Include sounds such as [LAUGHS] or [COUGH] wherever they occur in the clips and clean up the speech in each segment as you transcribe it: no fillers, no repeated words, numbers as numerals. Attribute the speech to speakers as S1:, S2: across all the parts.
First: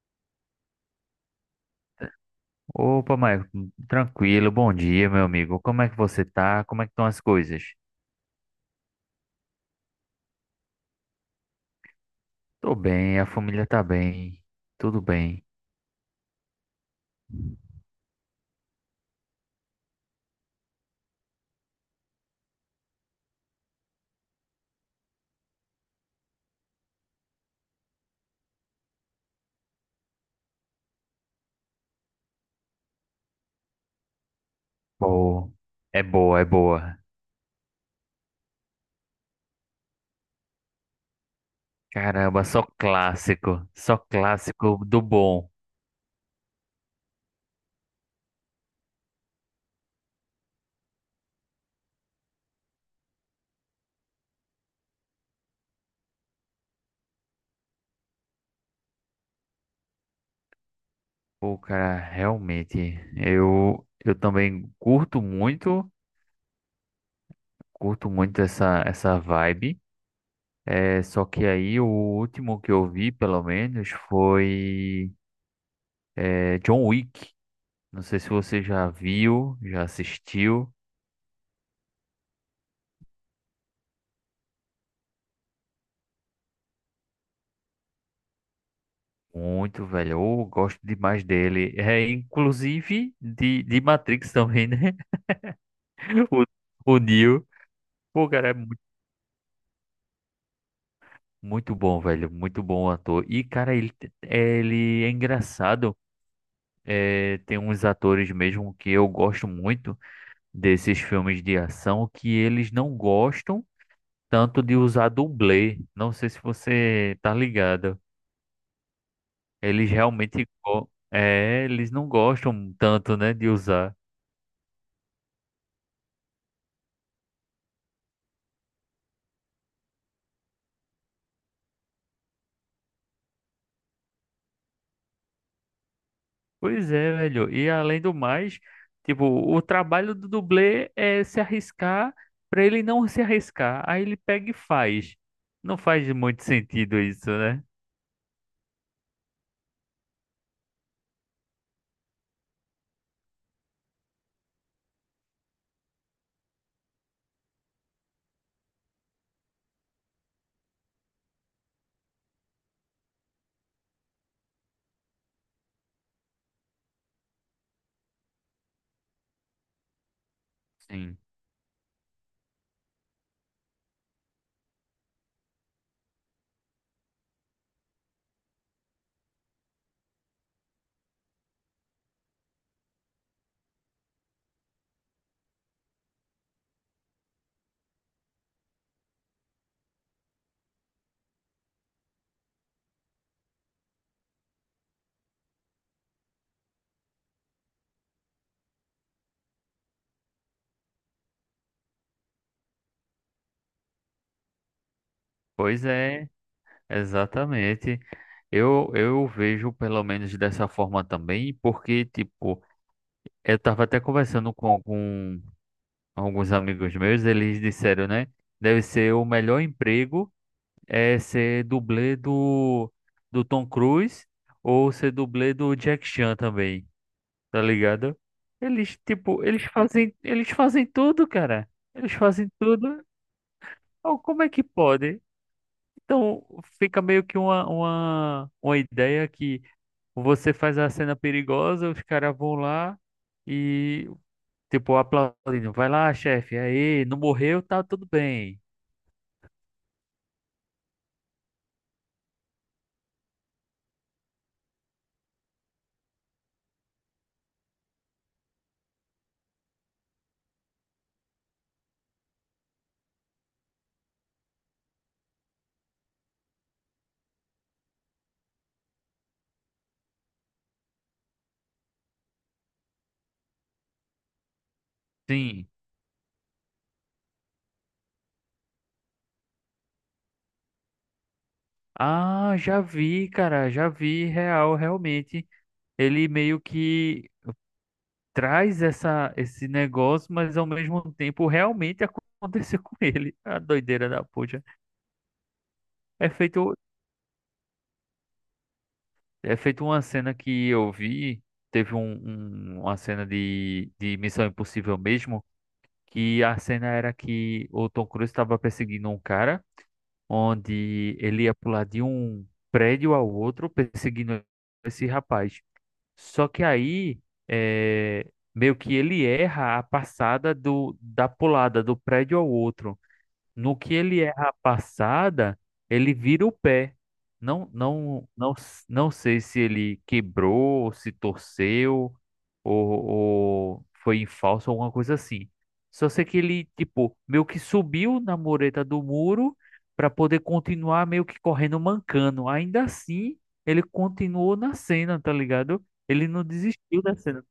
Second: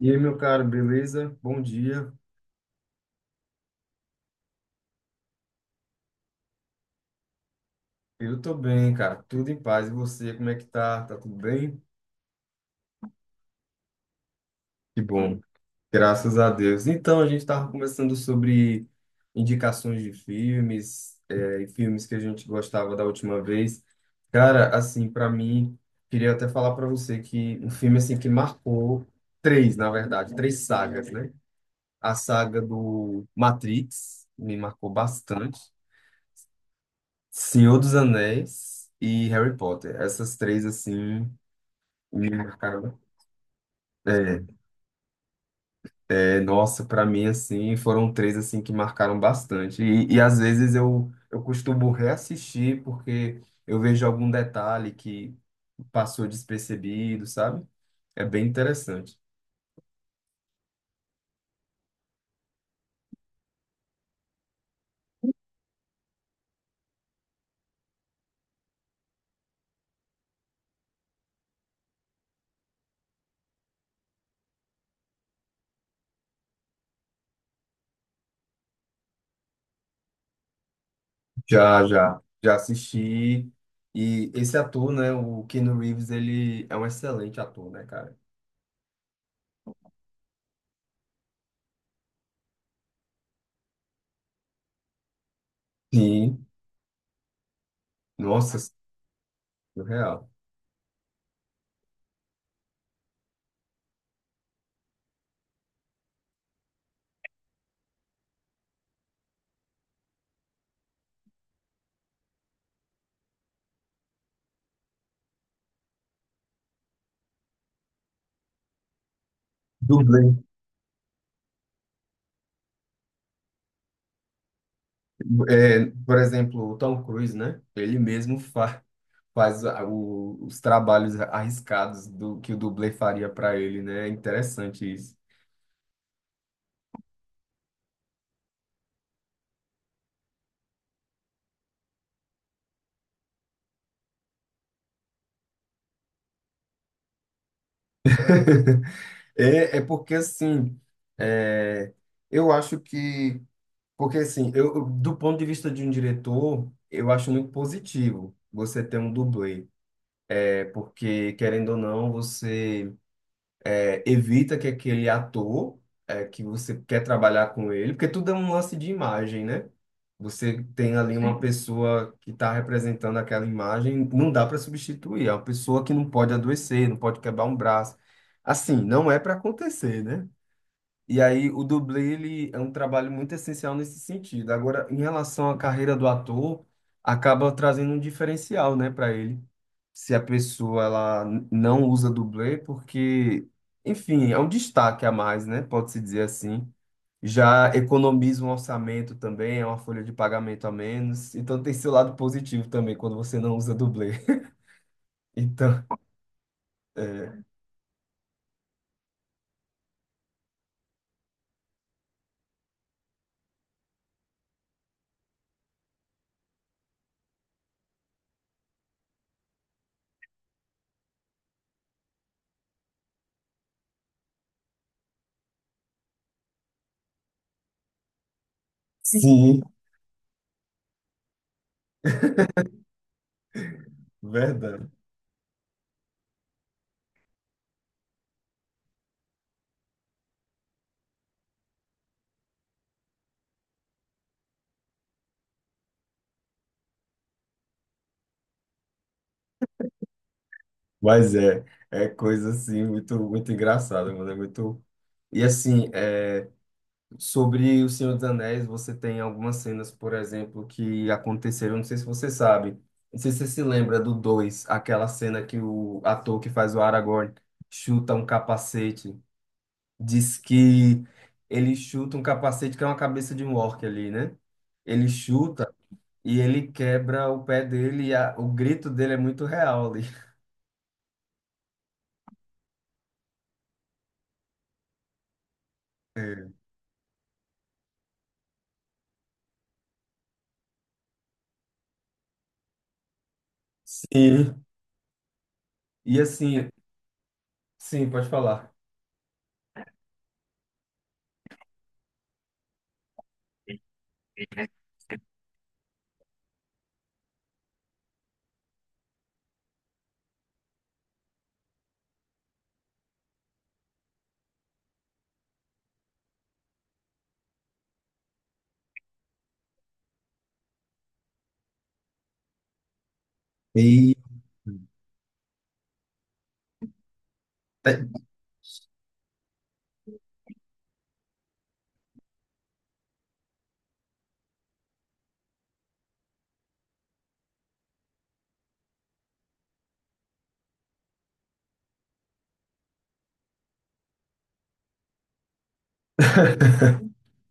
S1: E aí, meu caro, beleza? Bom dia.
S2: Opa, Maicon, tranquilo, bom dia, meu amigo. Como é que você tá? Como é que estão as coisas?
S1: Eu tô bem, cara. Tudo em paz. E você, como é que tá? Tá tudo bem?
S2: Tô bem, a família tá bem, tudo
S1: Que bom.
S2: bem.
S1: Graças a Deus. Então, a gente tava conversando sobre indicações de filmes, e filmes que a gente gostava da última vez. Cara, assim, pra mim, queria até falar pra você que um filme assim que marcou três, na verdade, três sagas, né? A saga do Matrix me marcou
S2: Boa.
S1: bastante.
S2: É boa, é boa.
S1: Senhor dos Anéis e Harry Potter. Essas três, assim, me
S2: Caramba,
S1: marcaram.
S2: só
S1: É,
S2: clássico do bom.
S1: nossa, para mim, assim, foram três, assim, que marcaram bastante. E, e às vezes eu costumo reassistir porque eu vejo algum detalhe que passou despercebido, sabe? É bem interessante.
S2: Pô, cara, realmente, eu também curto muito essa vibe. É, só que aí o último que eu vi, pelo menos, foi John Wick. Não sei se você já viu, já assistiu.
S1: Já, assisti. E esse ator, né, o Keanu Reeves, ele é um excelente ator, né, cara?
S2: Muito, velho. Eu gosto demais dele. É, inclusive de Matrix também, né? [LAUGHS]
S1: Sim.
S2: O Neo. Pô, cara, é
S1: Nossa,
S2: muito,
S1: surreal.
S2: muito bom, velho. Muito bom ator. E, cara, ele é engraçado. É, tem uns atores mesmo que eu gosto muito desses filmes de ação que eles não gostam tanto de usar dublê. Não sei se você tá ligado. Eles
S1: Dublê.
S2: realmente eles não gostam tanto, né, de usar.
S1: É, por exemplo, o Tom Cruise, né? Ele mesmo fa faz os trabalhos arriscados do que o dublê faria para ele, né? É interessante isso.
S2: Pois é, velho. E além do mais, tipo, o trabalho do dublê é se arriscar pra ele não se arriscar. Aí ele pega e faz. Não faz muito sentido isso, né?
S1: [LAUGHS] É, é porque assim, é, eu acho que, porque assim, do ponto de vista de um diretor, eu acho muito positivo você ter um dublê, é porque querendo ou não, você evita que aquele ator que você quer trabalhar com ele, porque tudo é um lance de imagem, né? Você tem ali
S2: Sim.
S1: uma Sim. pessoa que está representando aquela imagem, não dá para substituir. É uma pessoa que não pode adoecer, não pode quebrar um braço. Assim, não é para acontecer, né? E aí o dublê, ele é um trabalho muito essencial nesse sentido. Agora, em relação à carreira do ator, acaba trazendo um diferencial, né, para ele se a pessoa ela não usa dublê, porque, enfim, é um destaque a mais, né? Pode-se dizer assim. Já economiza um orçamento também, é uma folha de pagamento a menos. Então tem seu lado positivo também quando você não usa dublê. [LAUGHS] Então,
S2: Pois é,
S1: é,
S2: exatamente. Eu vejo pelo menos dessa forma também, porque, tipo, eu tava até conversando com alguns amigos meus, eles disseram, né? Deve ser o melhor emprego é ser dublê do Tom Cruise ou ser dublê do Jack Chan também, tá ligado? Eles, tipo,
S1: sim,
S2: eles fazem tudo, cara. Eles fazem tudo. Oh, como é que
S1: verdade.
S2: pode? Então, fica meio que uma ideia que você faz a cena perigosa, os caras vão lá e, tipo, aplaudindo. Vai lá, chefe, aí, não morreu, tá tudo bem.
S1: Mas é coisa assim muito engraçada, mano, é muito. E assim, é, sobre O Senhor dos Anéis, você tem algumas cenas, por exemplo, que aconteceram, não sei se você sabe, não sei se você se lembra do dois, aquela cena que o ator que faz o Aragorn chuta um capacete, diz que ele chuta um capacete que é uma cabeça de um orc ali, né? Ele
S2: Sim.
S1: chuta e ele quebra o pé dele e o grito dele é muito real ali.
S2: Ah, já vi, cara, já vi real, realmente. Ele meio
S1: [LAUGHS]
S2: que traz essa, esse negócio, mas ao mesmo tempo realmente aconteceu [LAUGHS] com ele. A doideira da puta.
S1: Sim. E
S2: É
S1: assim,
S2: feito,
S1: sim, pode falar.
S2: é feito uma cena que eu vi, teve um, uma cena de Missão Impossível mesmo, que a cena era que o Tom Cruise estava perseguindo um cara, onde ele ia pular de um prédio ao outro perseguindo esse rapaz. Só que aí, é, meio que ele erra a passada da pulada do prédio ao outro. No que
S1: E
S2: ele erra a passada, ele vira o pé. Não, não, não, não sei se ele quebrou, se torceu, ou foi em falso, alguma coisa assim. Só sei que ele, tipo, meio que subiu na mureta do muro para poder continuar meio que correndo mancando. Ainda assim, ele continuou na cena, tá ligado? Ele não desistiu
S1: [LAUGHS]
S2: da cena.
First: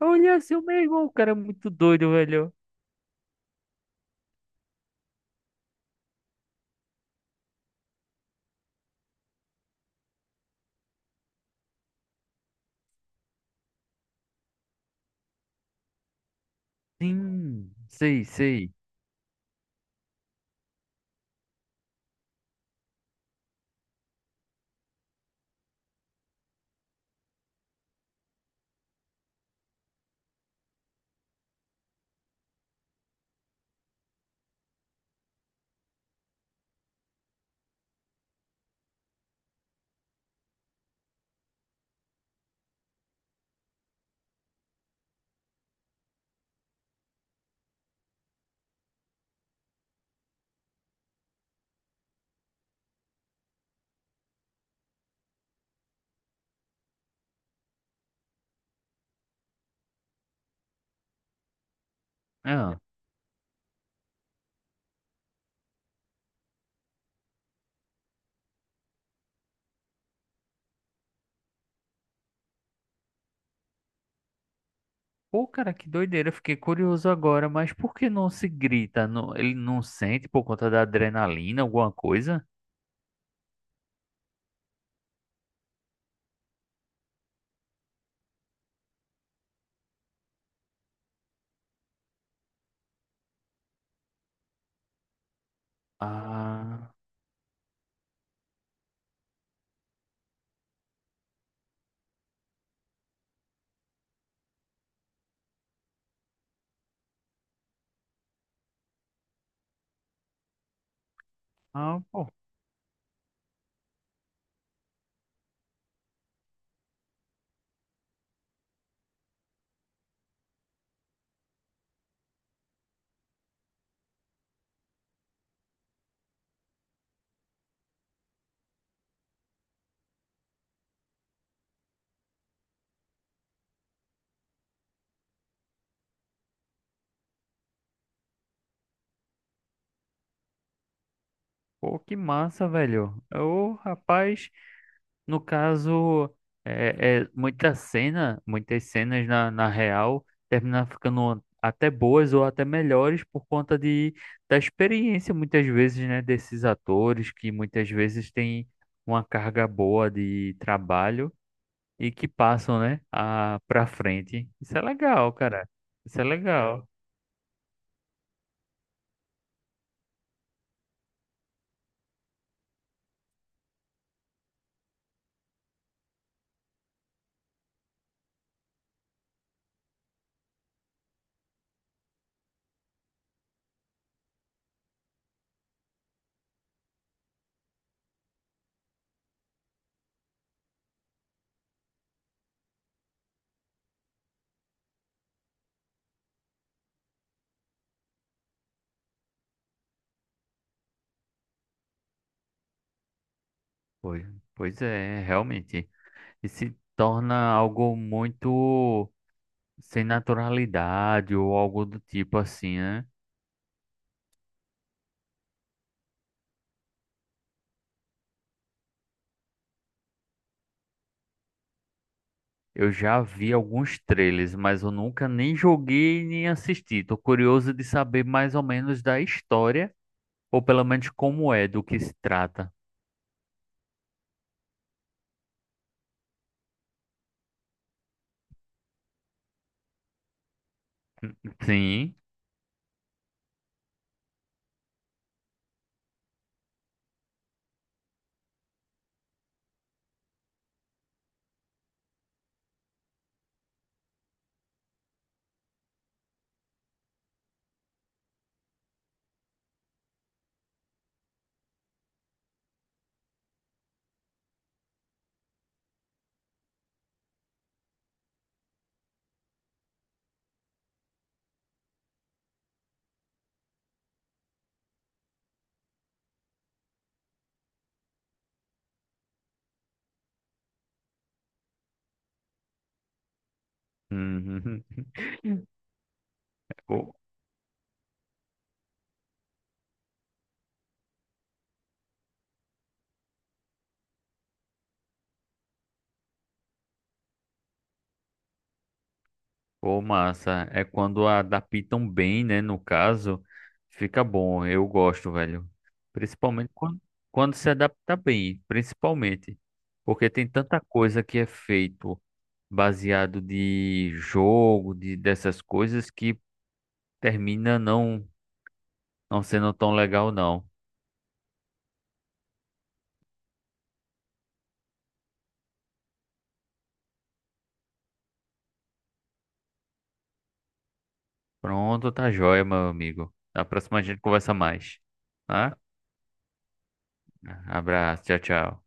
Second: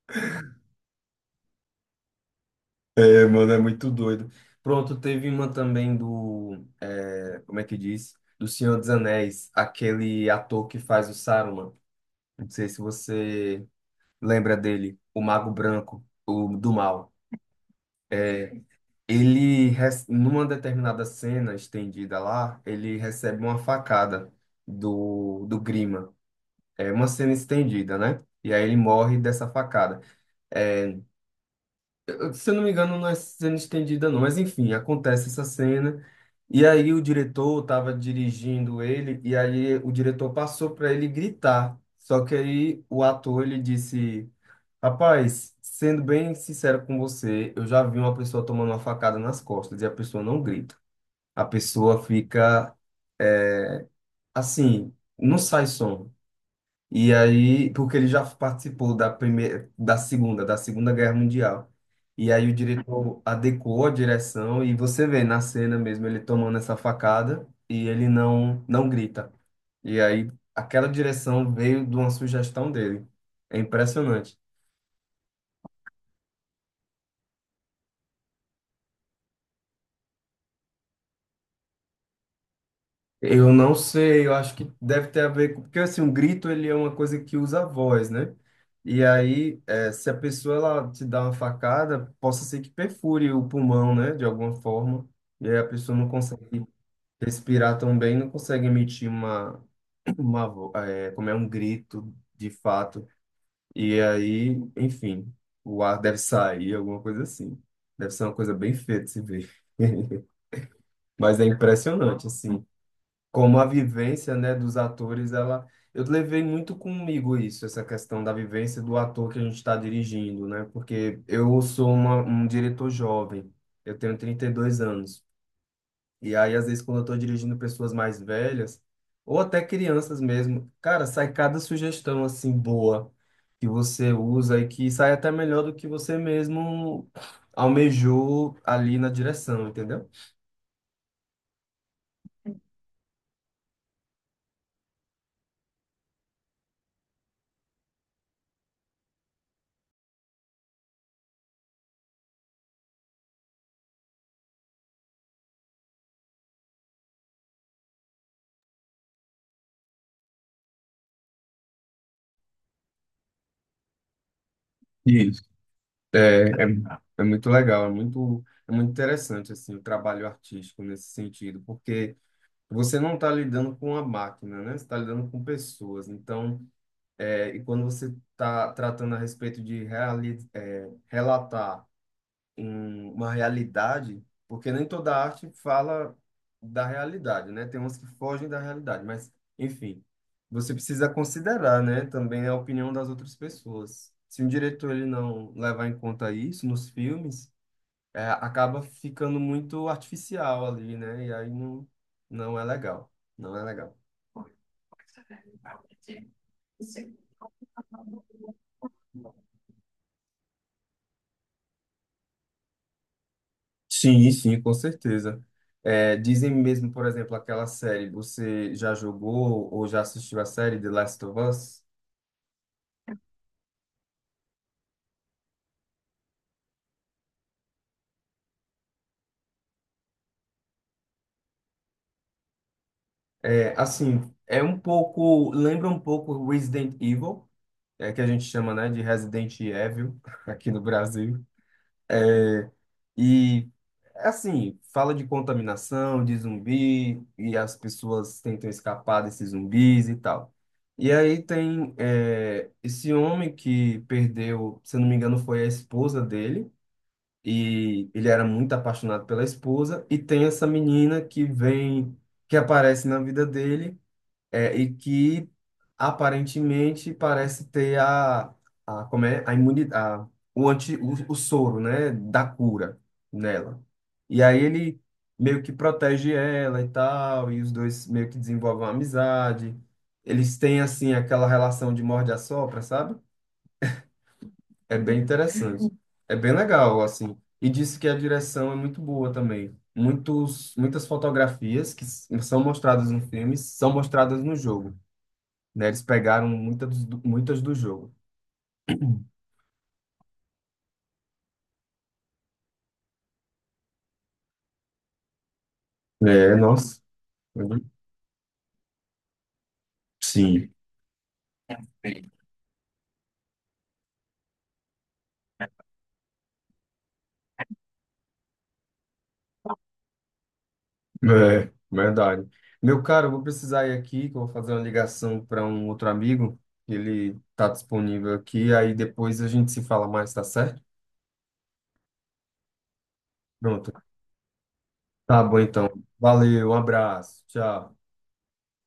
S2: Olha, assim, meu irmão, o cara é muito doido, velho.
S1: é, mano, é muito doido. Pronto, teve uma também do, é, como é que diz? Do Senhor dos Anéis, aquele ator que faz o Saruman. Não sei se você lembra dele, o Mago Branco, o do mal.
S2: Sim, sei,
S1: É,
S2: sei.
S1: ele, numa determinada cena estendida lá, ele recebe uma facada do Grima. É uma cena estendida, né? E aí ele morre dessa facada. É, se eu não me engano, não é cena estendida, não. Mas enfim, acontece essa cena. E aí o diretor estava dirigindo ele, e aí o diretor passou para ele gritar. Só que aí o ator ele disse: Rapaz, sendo bem sincero com você, eu já vi uma pessoa tomando uma facada nas costas e a pessoa não grita. A pessoa fica eh, assim, não sai som. E aí, porque ele já participou da primeira, da Segunda Guerra Mundial. E aí o
S2: Ah.
S1: diretor adequou a direção e você vê na cena mesmo ele tomando essa facada e ele não grita. E aí aquela direção veio de uma sugestão dele. É impressionante.
S2: Pô, cara, que doideira. Eu fiquei curioso agora, mas por que não se grita? Ele não sente por conta da adrenalina, alguma coisa?
S1: Eu não sei, eu acho que deve ter a ver com... Porque, assim, um grito, ele é uma coisa que usa a voz, né? E aí, se a pessoa, ela te dá uma facada, possa ser que perfure o pulmão, né? De alguma forma. E aí a pessoa não consegue
S2: Ah,
S1: respirar tão bem, não consegue emitir uma como é um grito, de fato. E aí, enfim, o ar deve sair, alguma coisa assim. Deve ser uma coisa bem feia de se ver. [LAUGHS] Mas é
S2: ah,
S1: impressionante,
S2: pô,
S1: assim como a vivência, né, dos atores, ela eu levei muito comigo isso, essa questão da vivência do ator que a gente está dirigindo, né? Porque eu sou um diretor jovem, eu tenho 32 anos. E aí, às vezes, quando eu estou dirigindo pessoas mais velhas, ou até crianças mesmo, cara, sai cada sugestão assim boa que você usa e que sai até melhor do que você mesmo almejou ali na direção, entendeu?
S2: que massa, velho. O rapaz, no caso, é muita cena, muitas cenas na real terminam ficando até boas ou até melhores por conta da experiência, muitas vezes, né, desses atores que muitas vezes têm uma carga boa de trabalho. E que passam, né, a, pra frente. Isso é legal, cara.
S1: É,
S2: Isso é
S1: é,
S2: legal.
S1: é muito legal, é muito interessante assim, o trabalho artístico nesse sentido, porque você não está lidando com a máquina, né? Você está lidando com pessoas. Então, e quando você está tratando a respeito de relatar uma realidade, porque nem toda arte fala da realidade, né? Tem umas que fogem da realidade, mas, enfim, você precisa considerar, né, também a opinião das outras pessoas. Se um diretor ele não levar em conta isso nos filmes, acaba ficando muito artificial ali, né? E aí não, não é legal. Não é legal.
S2: Pois, pois é, realmente. E se torna algo muito sem naturalidade ou algo do tipo assim, né?
S1: Sim, sim, com certeza. É, dizem mesmo, por exemplo, aquela série, você já jogou ou já assistiu a série The Last of Us?
S2: Eu já vi alguns trailers, mas eu nunca nem joguei nem assisti. Tô curioso de saber mais ou menos da história, ou pelo menos como é, do que se trata.
S1: É, assim, é um pouco, lembra um pouco Resident Evil, que a gente chama, né, de Resident Evil [LAUGHS] aqui no Brasil.
S2: Sim.
S1: E, assim, fala de contaminação, de zumbi, e as pessoas tentam escapar desses zumbis e tal. E aí tem, esse homem que perdeu, se eu não me engano, foi a esposa dele, e ele era muito apaixonado pela esposa, e tem essa menina que vem, que aparece na vida dele e que aparentemente parece ter como é, a imunidade, o soro, né, da cura nela. E aí ele meio que protege ela e tal, e os dois meio que desenvolvem uma amizade. Eles têm, assim, aquela relação de morde-a-sopra, sabe? É
S2: [LAUGHS]
S1: bem interessante. É bem legal,
S2: Uhum.
S1: assim. E disse que a direção é muito boa também. Muitas fotografias que são mostradas no filme são mostradas no jogo, né? Eles pegaram muitas do jogo.
S2: Pô, massa. É quando adaptam bem, né? No caso, fica bom. Eu gosto, velho.
S1: É,
S2: Principalmente
S1: nossa.
S2: quando se adapta bem, principalmente. Porque tem
S1: Sim,
S2: tanta coisa que é feito baseado de jogo, de dessas coisas que termina não, não sendo tão legal, não.
S1: é, verdade. Meu caro, eu vou precisar ir aqui, que eu vou fazer uma ligação para um outro amigo. Ele tá disponível aqui, aí depois a gente se fala mais, tá certo?
S2: Pronto, tá joia, meu amigo. Na
S1: Pronto.
S2: próxima a gente conversa mais.
S1: Tá bom
S2: Tá?
S1: então. Valeu, um abraço. Tchau.
S2: Abraço, tchau, tchau.